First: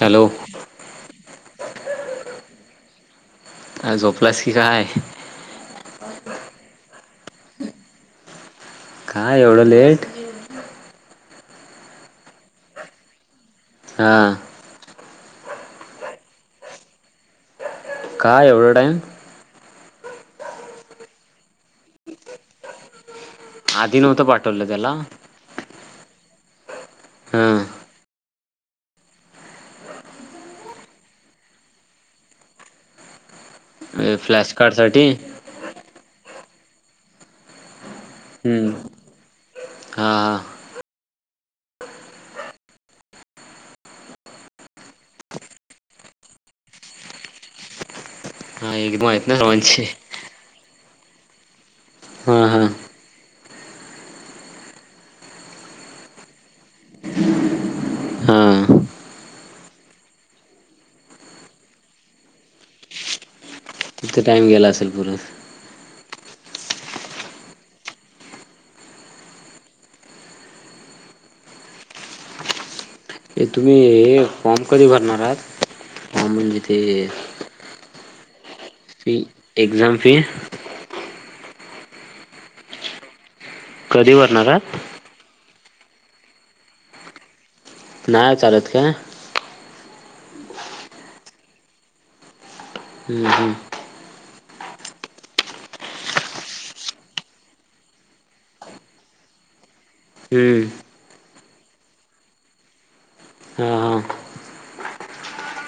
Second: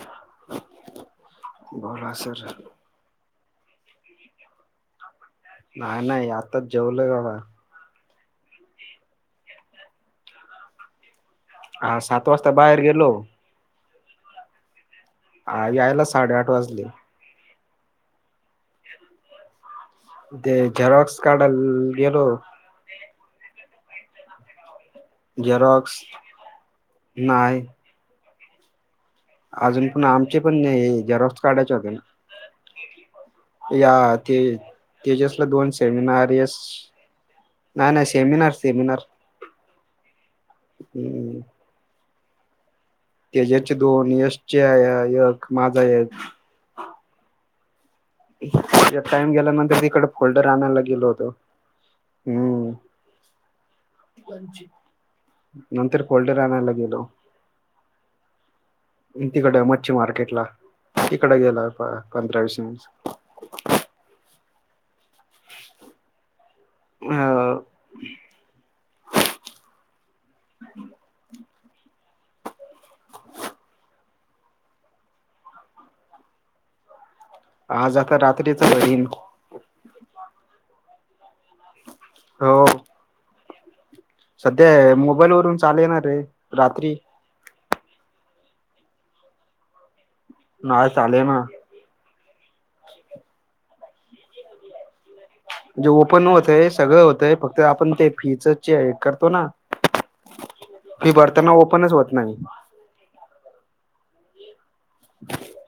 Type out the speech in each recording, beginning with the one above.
Hello बोला sir आ झोपलास की काय? नाही नाही आताच जेवलोय बाबा काय एवढं लेट? हा सात वाजता बाहेर गेलो, हा आ यायला साडेआठ वाजले काय एवढं टाईम? ते झेरोक्स काढायला गेलो आधी नव्हतं पाठवलं त्याला? झेरॉक्स, नाय हा अजून पण आमचे पण हे झेरोक्स काढायचे होते ना. या ते, फ्लॅश कार्ड साठी तेजसला दोन सेमिनार येस नाही नाही सेमिनार हम्म सेमिनार हा हा हम्म तेज्याचे दोन यशचे ये एक माझा एक हा एकदम आहेत टाइम ना गेल्यानंतर सर्वांचे तिकडं फोल्डर आणायला गेलो होतो. हा हा हम्म नंतर फोल्डर आणायला गेलो. हा तिकडं मच्छी मार्केटला, तिकडं गेला पा पंधरा वीस मिनटं [unintelligible] तिथं टाइम गेला असेल परत? हा [unintelligible] ते तुम्ही हे, हे फॉर्म कधी भरणार आहात फॉर्म म्हणजे ते आज आता रात फी एक्झाम फी हो कधी भरणार आहात सध्या मोबाईल वरून चाले ना रे, रात्री नाही चालत काय? नाही चालेना. हम्म हम्म म्हणजे ओपन होतंय सगळं होतंय फक्त आपण ते फीच चे हे करतो ना हम्म त्यांना ओपनच होत नाही. हा हा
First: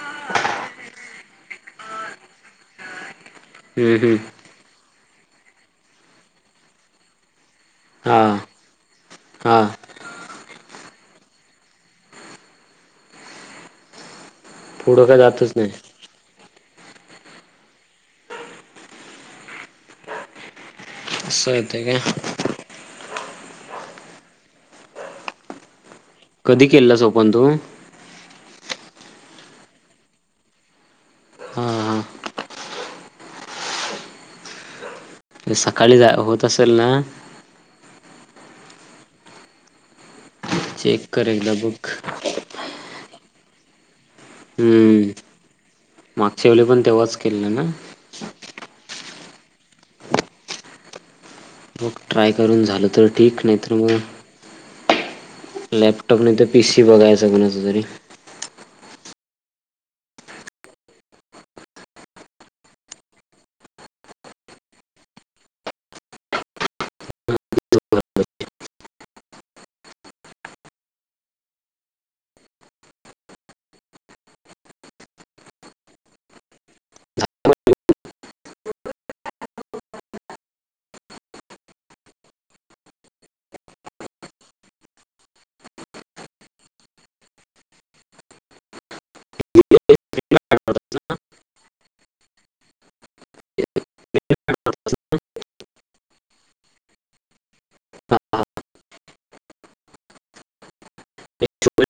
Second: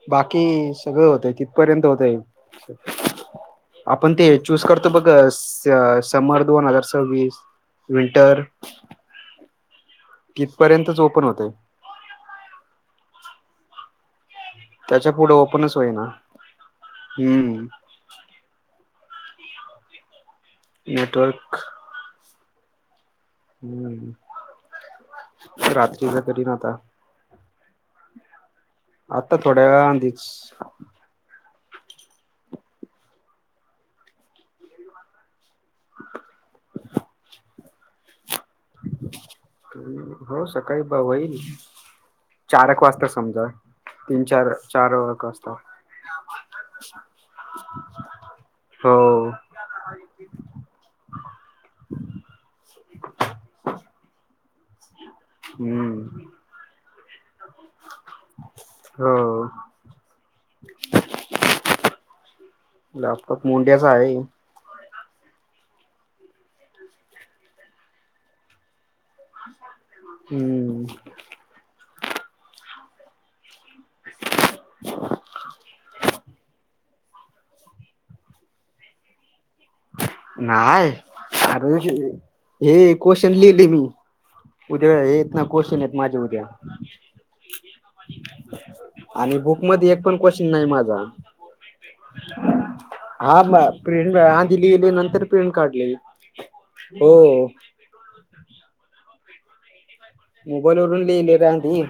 बाकी सगळं होतंय तिथपर्यंत होतंय हम्म आपण ते हम्म चूज करतो बघ स समर दोन हजार सव्वीस हा विंटर हा किथ पर्यंतच ओपन होतंय पुढं त्याच्या काय पुढे जातच नाही ओपनच होई ना हम्म. स नेटवर्क येतंय काय [unintelligible] कधी आता केलंस ओपन तू. आता थोड्या वेळा अधीच हा सकाळी जा होत असेल ना. हो सकाळी बा चेक कर होईल एकदा बघ चार एक वाजता समजा तीन चार चार हम्म वळख वाजता मागच्या वेळी पण तेव्हाच केलेलं ना हो. मग ट्राय करून झालं तर ठीक नाही तर मग हम्म लॅपटॉपने तर पीसी बघायचंग ना कोणाचा तरी हो. लॅपटॉप मुंड्याचा आहे. हम्म. [unintelligible] नाही अर हे क्वेशचन लिहिले मी उद्या हेेत ना कोशन माझ्या उद्या आणि बुक मध्ये एक एक पण क्वेश्चन नाही माझा नाही मा हा दिली गेले नंतर प्रिंट काढलेली हो. मोबाईल वरून लिहिलय.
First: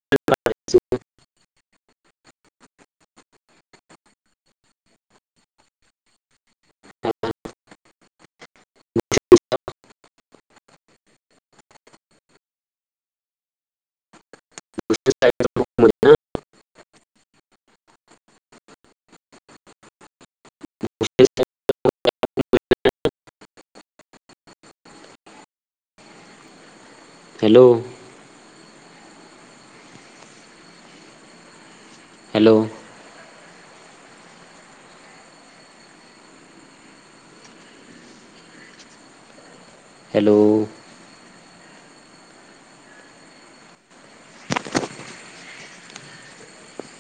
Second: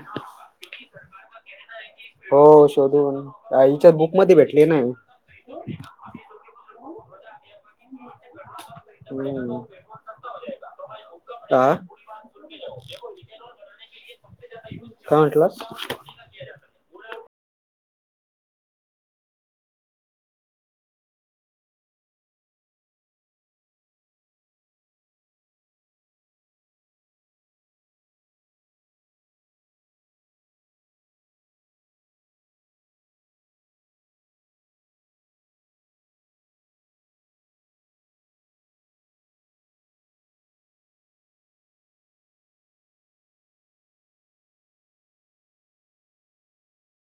हो शोधून आईच्या बुक मध्ये भेटली ना हे [inaudible] हम्म. हा. काय म्हटलास. [inaudible] हॅलो. हॅलो. हॅलो.